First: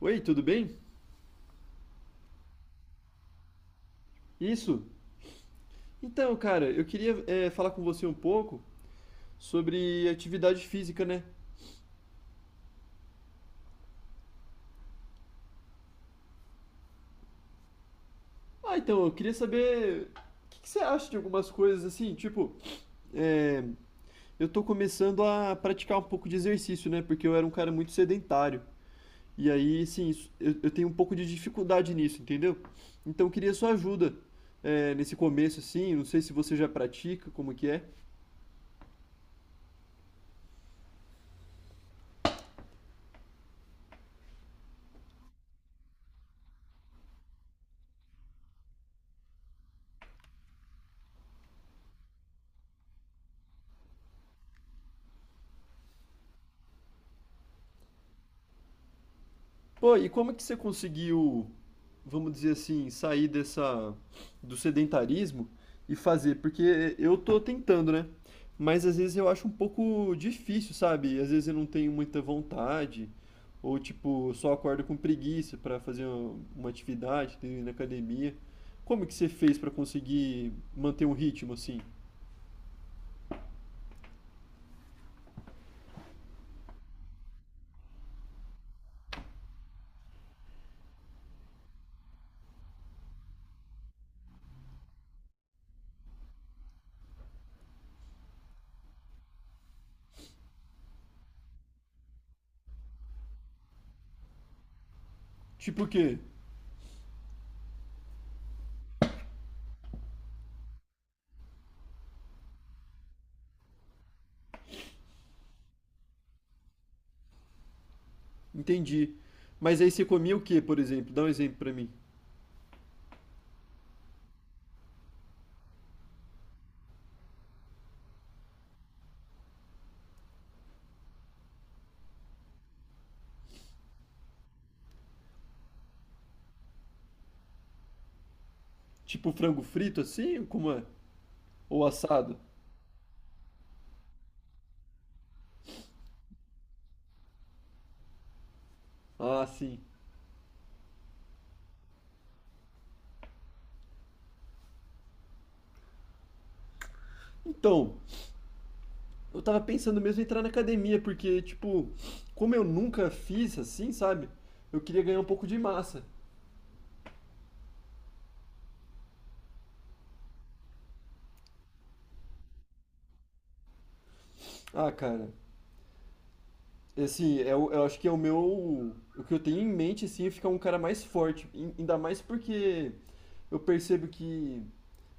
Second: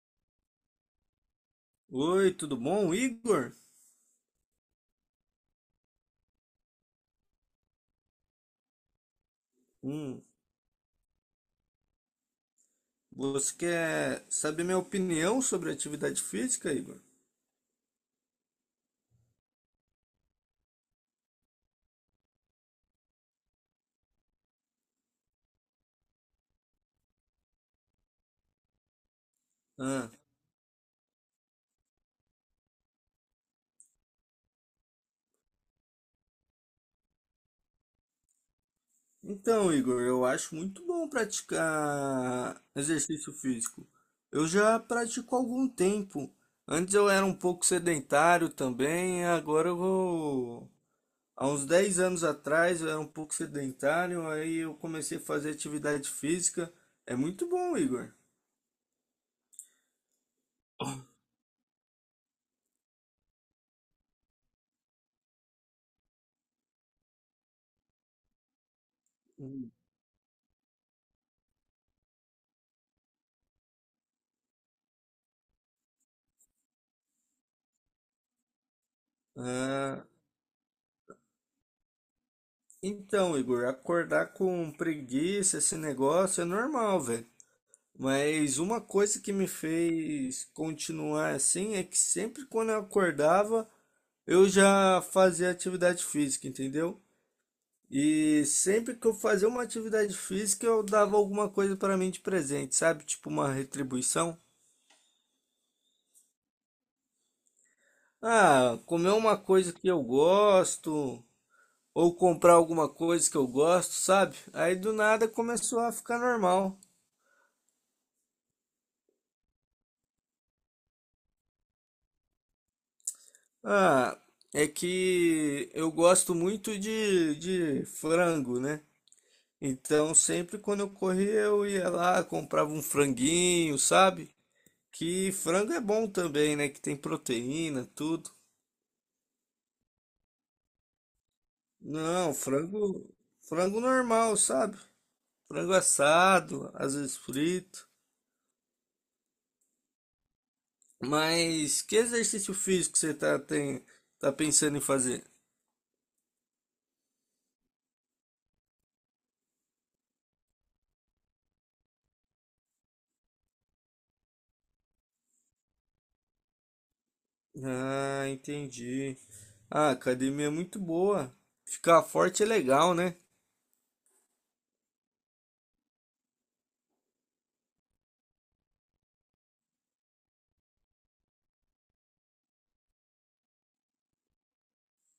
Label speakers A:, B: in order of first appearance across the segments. A: Oi, tudo bem?
B: Oi, tudo bom, Igor?
A: Isso. Então, cara, eu queria falar com você um pouco sobre
B: Hum,
A: atividade física, né?
B: você quer saber minha opinião sobre atividade física, Igor?
A: Ah, então, eu queria saber o que que você acha de algumas coisas assim, tipo, é, eu tô começando a praticar um pouco de exercício, né? Porque eu era um cara muito sedentário. E aí, sim,
B: Ah,
A: eu tenho um pouco de dificuldade nisso, entendeu? Então, eu queria sua ajuda nesse começo, assim. Não sei se você já pratica, como que é.
B: então, Igor, eu acho muito bom praticar exercício físico. Eu já pratico há algum tempo. Antes eu era um pouco sedentário também, agora eu vou... Há uns 10 anos atrás eu era um pouco sedentário, aí eu comecei a fazer atividade física. É muito bom, Igor.
A: Pô, e como é que você conseguiu, vamos dizer assim, sair dessa do sedentarismo e fazer? Porque eu tô tentando, né? Mas às vezes eu acho um pouco difícil, sabe? Às vezes eu não tenho muita vontade, ou tipo, só acordo com preguiça pra fazer uma atividade, ir na academia. Como que você fez pra
B: Hum.
A: conseguir manter um ritmo assim?
B: Então, Igor, acordar com preguiça, esse negócio é normal, velho. Mas uma coisa que me fez continuar assim é que sempre quando eu acordava, eu já fazia atividade física, entendeu? E sempre que eu fazia uma atividade física, eu dava alguma coisa para mim de presente, sabe? Tipo uma retribuição.
A: Tipo o quê?
B: Ah, comer uma coisa que eu gosto, ou comprar alguma coisa que eu gosto, sabe? Aí do nada começou a ficar normal.
A: Entendi. Mas aí você comia o quê, por exemplo? Dá um exemplo pra mim.
B: Ah, é que eu gosto muito de frango, né? Então, sempre quando eu corria, eu ia lá, comprava um franguinho, sabe? Que frango é bom também, né? Que tem proteína, tudo.
A: Tipo frango frito assim? Como é? Ou
B: Não,
A: assado?
B: frango, frango normal, sabe? Frango assado, às vezes frito.
A: Ah, sim.
B: Mas que exercício físico você tá pensando em fazer?
A: Então, eu tava pensando mesmo em entrar na academia, porque, tipo, como eu nunca fiz assim, sabe? Eu queria ganhar um pouco de massa.
B: Ah, entendi. Ah, a academia é muito boa. Ficar forte é legal, né?
A: Ah, cara, assim, eu acho que é o meu. O que eu tenho em mente, assim, é ficar um cara mais forte. Ainda mais porque eu percebo que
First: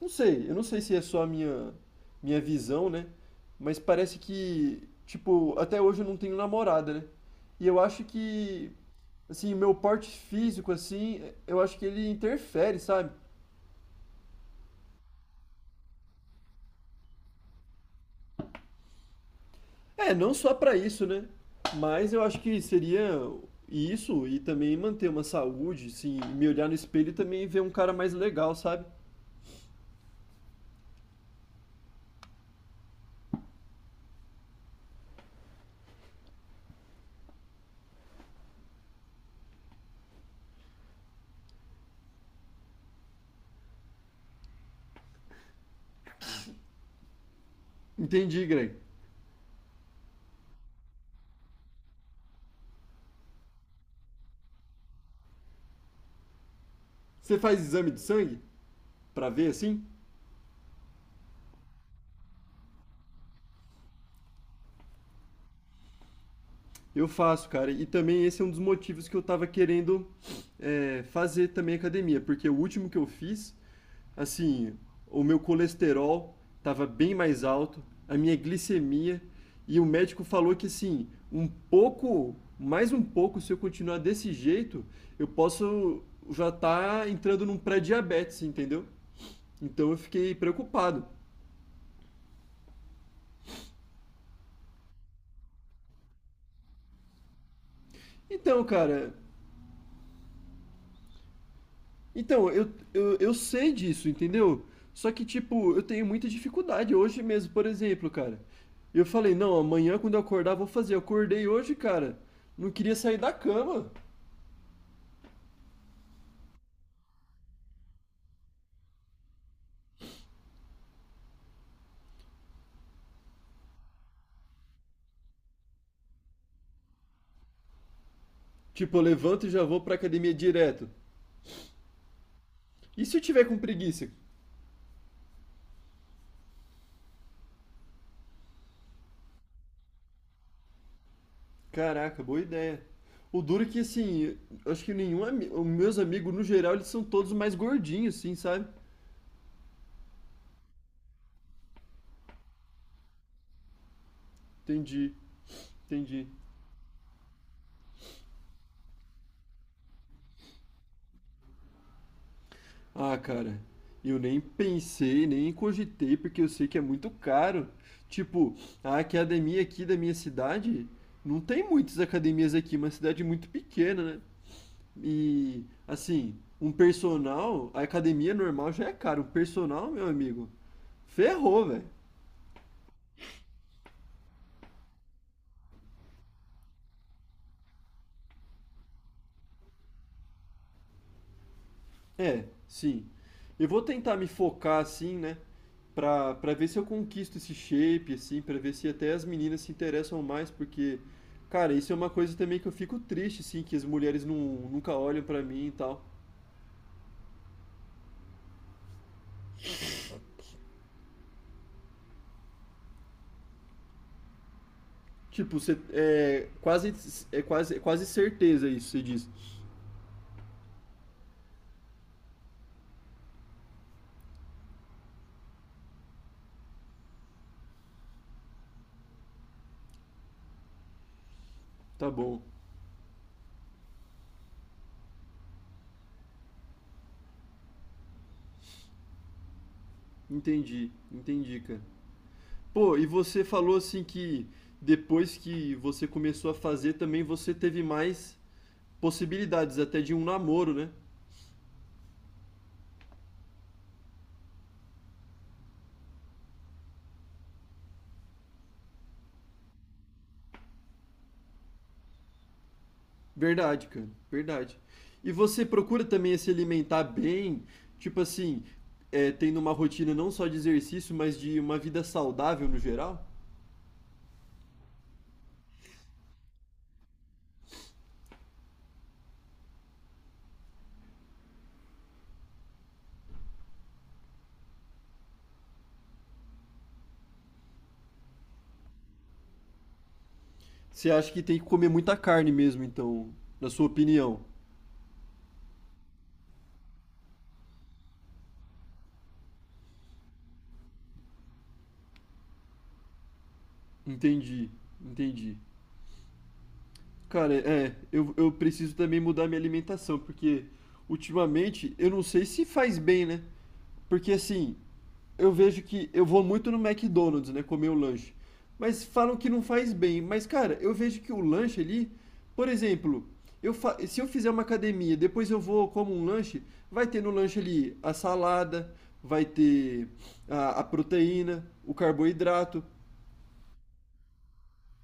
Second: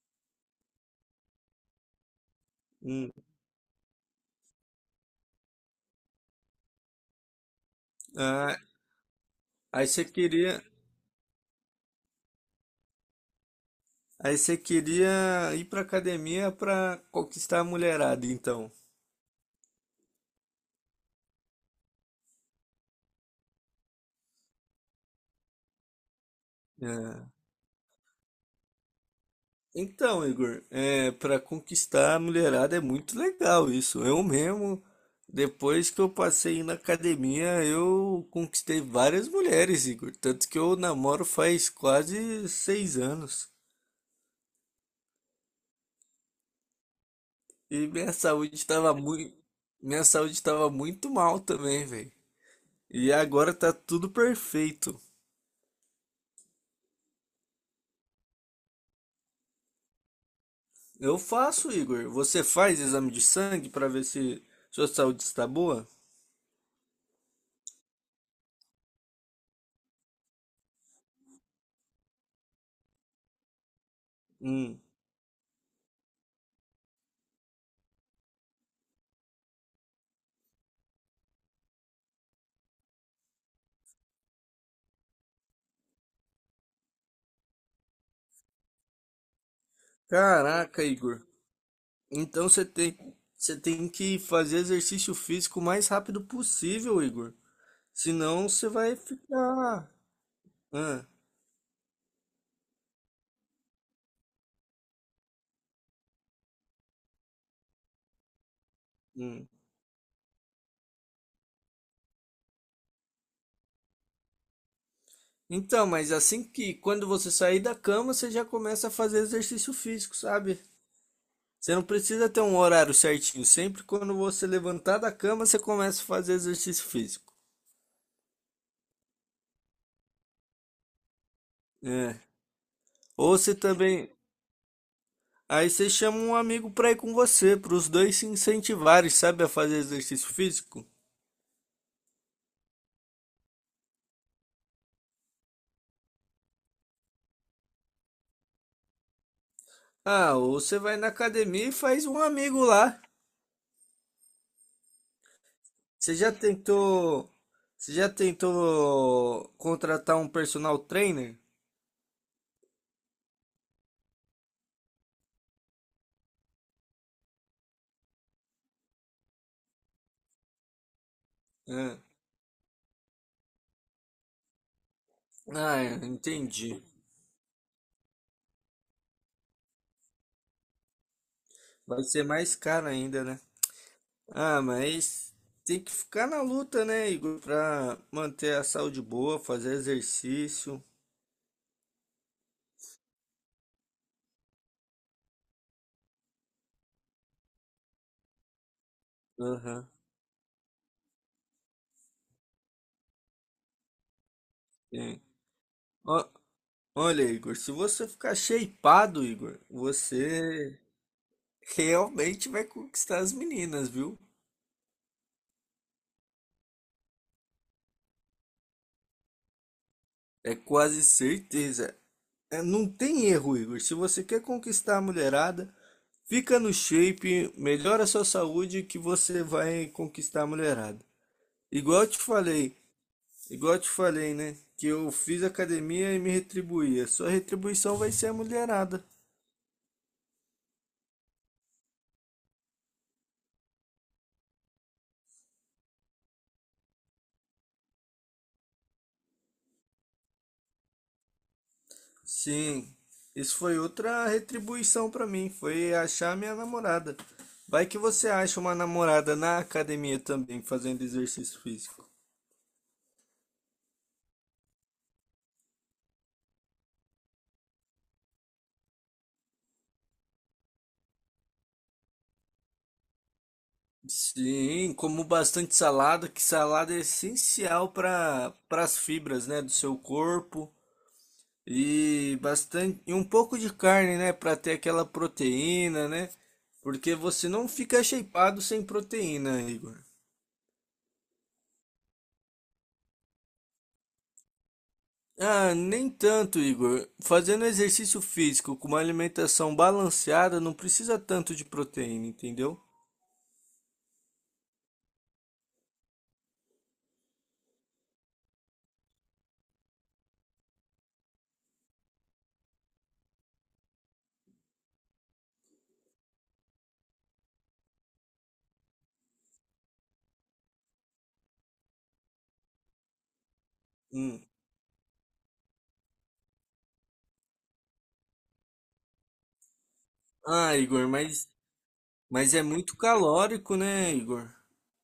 A: não sei, eu não sei se é só a minha visão, né?
B: Hum.
A: Mas parece que, tipo, até hoje eu não tenho namorada, né? E eu acho
B: Ah,
A: que, assim, meu
B: aí você
A: porte
B: queria,
A: físico, assim, eu acho que ele interfere, sabe?
B: aí você queria ir pra academia pra conquistar a mulherada, então.
A: É, não só pra isso, né? Mas eu acho que seria isso e também manter uma saúde, assim, me olhar no espelho e
B: Ah,
A: também ver um cara mais legal, sabe?
B: então, Igor, é, para conquistar a mulherada é muito legal isso. Eu mesmo, depois que eu passei na academia, eu conquistei várias mulheres, Igor. Tanto que eu namoro faz quase 6 anos. E
A: Entendi, Greg.
B: minha saúde estava muito mal também, velho. E agora tá tudo perfeito.
A: Você faz exame de sangue pra ver, assim?
B: Eu faço, Igor. Você faz exame de sangue para ver se sua saúde está boa?
A: Eu faço, cara. E também esse é um dos motivos que eu tava querendo fazer também academia, porque o último que eu fiz, assim,
B: Hum.
A: o meu colesterol tava bem mais alto, a minha glicemia, e o médico falou que, assim, um pouco, mais um pouco, se eu continuar desse jeito, eu posso já tá entrando num pré-diabetes, entendeu? Então eu fiquei
B: Caraca,
A: preocupado.
B: Igor. Então você tem, você tem que fazer exercício físico o mais rápido possível, Igor. Senão
A: Então,
B: você vai
A: cara,
B: ficar. Ah,
A: Então, eu sei disso, entendeu? Só que, tipo, eu tenho muita dificuldade hoje mesmo, por exemplo, cara. Eu falei,
B: hum.
A: não, amanhã quando eu acordar vou fazer. Eu acordei hoje, cara. Não queria sair da cama.
B: Então, mas assim que quando você sair da cama, você já começa a fazer exercício físico, sabe? Você não precisa ter um horário certinho. Sempre quando você levantar da cama, você começa a fazer exercício físico.
A: Tipo, eu levanto e já vou pra academia direto.
B: É.
A: E se eu
B: Ou
A: tiver
B: você
A: com
B: também.
A: preguiça?
B: Aí você chama um amigo pra ir com você, para os dois se incentivarem, sabe, a fazer exercício físico.
A: Caraca, boa ideia. O duro é que, assim, eu acho que nenhum meus amigos, no geral, eles são todos mais gordinhos, assim, sabe?
B: Ah, ou você vai na academia e faz um amigo lá.
A: Entendi,
B: Você
A: entendi.
B: já tentou. Você já tentou contratar um personal trainer?
A: Ah, cara, eu nem pensei, nem cogitei, porque eu sei que é muito caro. Tipo, a academia aqui da minha cidade, não tem
B: É.
A: muitas academias aqui, uma cidade muito pequena, né? E,
B: Ah, é,
A: assim, um
B: entendi.
A: personal, a academia normal já é caro, um personal, meu amigo, ferrou, velho.
B: Vai ser mais caro ainda, né? Ah, mas tem que ficar na luta, né, Igor, pra manter a saúde boa, fazer exercício.
A: É, sim. Eu vou tentar me focar assim, né? Pra ver se eu conquisto esse shape, assim, pra ver se até as meninas se
B: Aham,
A: interessam mais, porque, cara, isso é uma coisa também que eu fico triste, assim, que as mulheres não, nunca
B: sim.
A: olham pra mim e tal.
B: Ó- Olha, Igor, se você ficar shapeado, Igor, você realmente vai conquistar as meninas, viu?
A: Tipo, você, é quase certeza isso, você diz.
B: É quase certeza. É, não tem erro, Igor. Se você quer conquistar a mulherada, fica no shape, melhora a sua saúde que você vai conquistar a mulherada. Igual eu
A: Tá
B: te
A: bom,
B: falei, Igual eu te falei, né? Que eu fiz academia e me retribuía. Sua retribuição vai ser a mulherada.
A: entendi, entendi, cara. Pô, e você falou assim que depois que você começou a fazer também você teve mais possibilidades até de um namoro, né?
B: Sim, isso foi outra retribuição pra mim. Foi achar minha namorada. Vai que você acha uma namorada na academia também, fazendo exercício físico.
A: Verdade, cara, verdade. E você procura também se alimentar bem, tipo assim, tendo uma rotina não só de exercício, mas de uma vida saudável no geral?
B: Sim, como bastante salada, que salada é essencial para as fibras, né, do seu corpo. E bastante, e um pouco de carne, né, para ter aquela proteína, né? Porque você não fica shapeado sem proteína, Igor.
A: Você acha que tem que comer muita carne mesmo, então, na sua opinião?
B: Ah, nem tanto, Igor. Fazendo exercício físico com uma alimentação balanceada não precisa tanto de proteína, entendeu?
A: Entendi, entendi. Cara, é, eu preciso também mudar minha alimentação, porque ultimamente eu não sei se faz bem, né? Porque assim, eu vejo que eu vou muito no McDonald's, né, comer o lanche. Mas falam que não faz bem. Mas, cara, eu vejo que o lanche ali, por exemplo, se eu
B: Hum.
A: fizer uma academia, depois eu vou como um lanche, vai ter no lanche ali a salada, vai ter
B: Ah,
A: a
B: Igor, mas
A: proteína, o
B: mas é
A: carboidrato.
B: muito calórico, né, Igor?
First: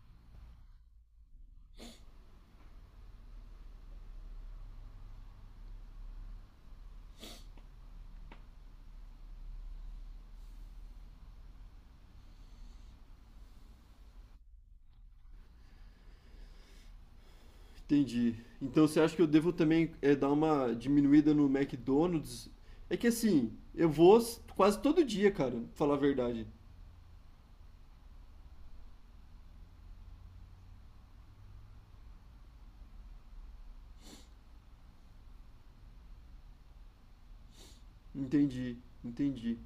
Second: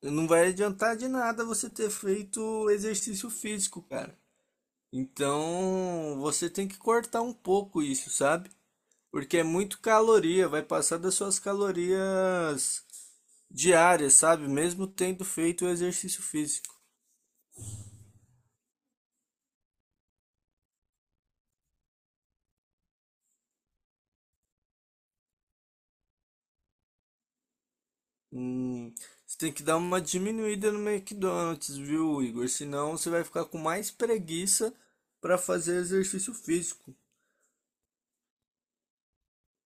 B: Não vai adiantar de nada você ter feito exercício físico, cara. Então, você tem que cortar um pouco isso, sabe? Porque é muito caloria, vai passar das suas calorias diárias, sabe? Mesmo tendo feito o exercício físico.
A: Entendi. Então você acha que eu devo também dar uma diminuída no McDonald's? É que assim, quase todo dia, cara, pra falar a verdade.
B: Hum, você tem que dar uma diminuída no McDonald's, viu, Igor? Senão você vai ficar com mais preguiça para fazer exercício físico.
A: Entendi, entendi.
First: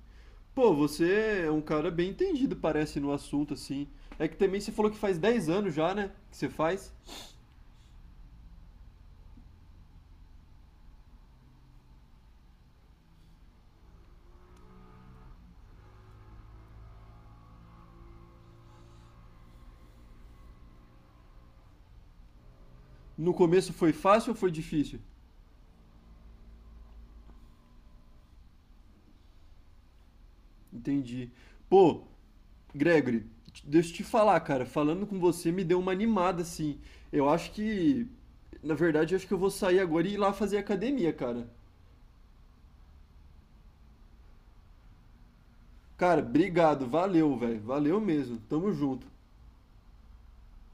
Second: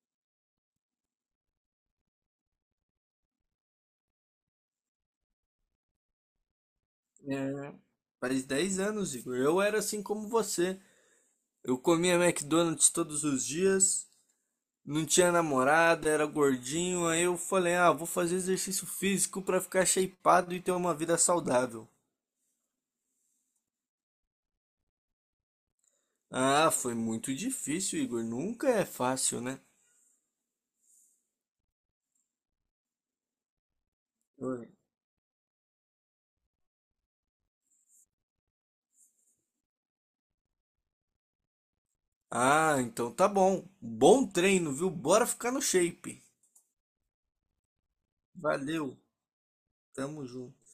A: Pô, você é um cara bem entendido, parece, no assunto, assim. É que também você falou que faz 10 anos já, né? Que você faz.
B: É, faz 10 anos, Igor. Eu era assim como você. Eu comia McDonald's todos os dias, não tinha namorada, era gordinho. Aí eu falei, ah, vou fazer exercício físico pra ficar shapeado e ter uma vida saudável.
A: No começo foi fácil ou foi difícil?
B: Ah, foi muito difícil, Igor. Nunca é fácil, né?
A: Entendi. Pô, Gregory, deixa eu te falar, cara,
B: Foi.
A: falando com você me deu uma animada, assim. Eu acho que, na verdade, eu acho que eu vou sair agora e ir lá fazer academia, cara.
B: Ah, então tá bom. Bom treino, viu? Bora ficar no
A: Cara,
B: shape.
A: obrigado, valeu, velho, valeu mesmo. Tamo
B: Valeu,
A: junto.
B: tamo junto.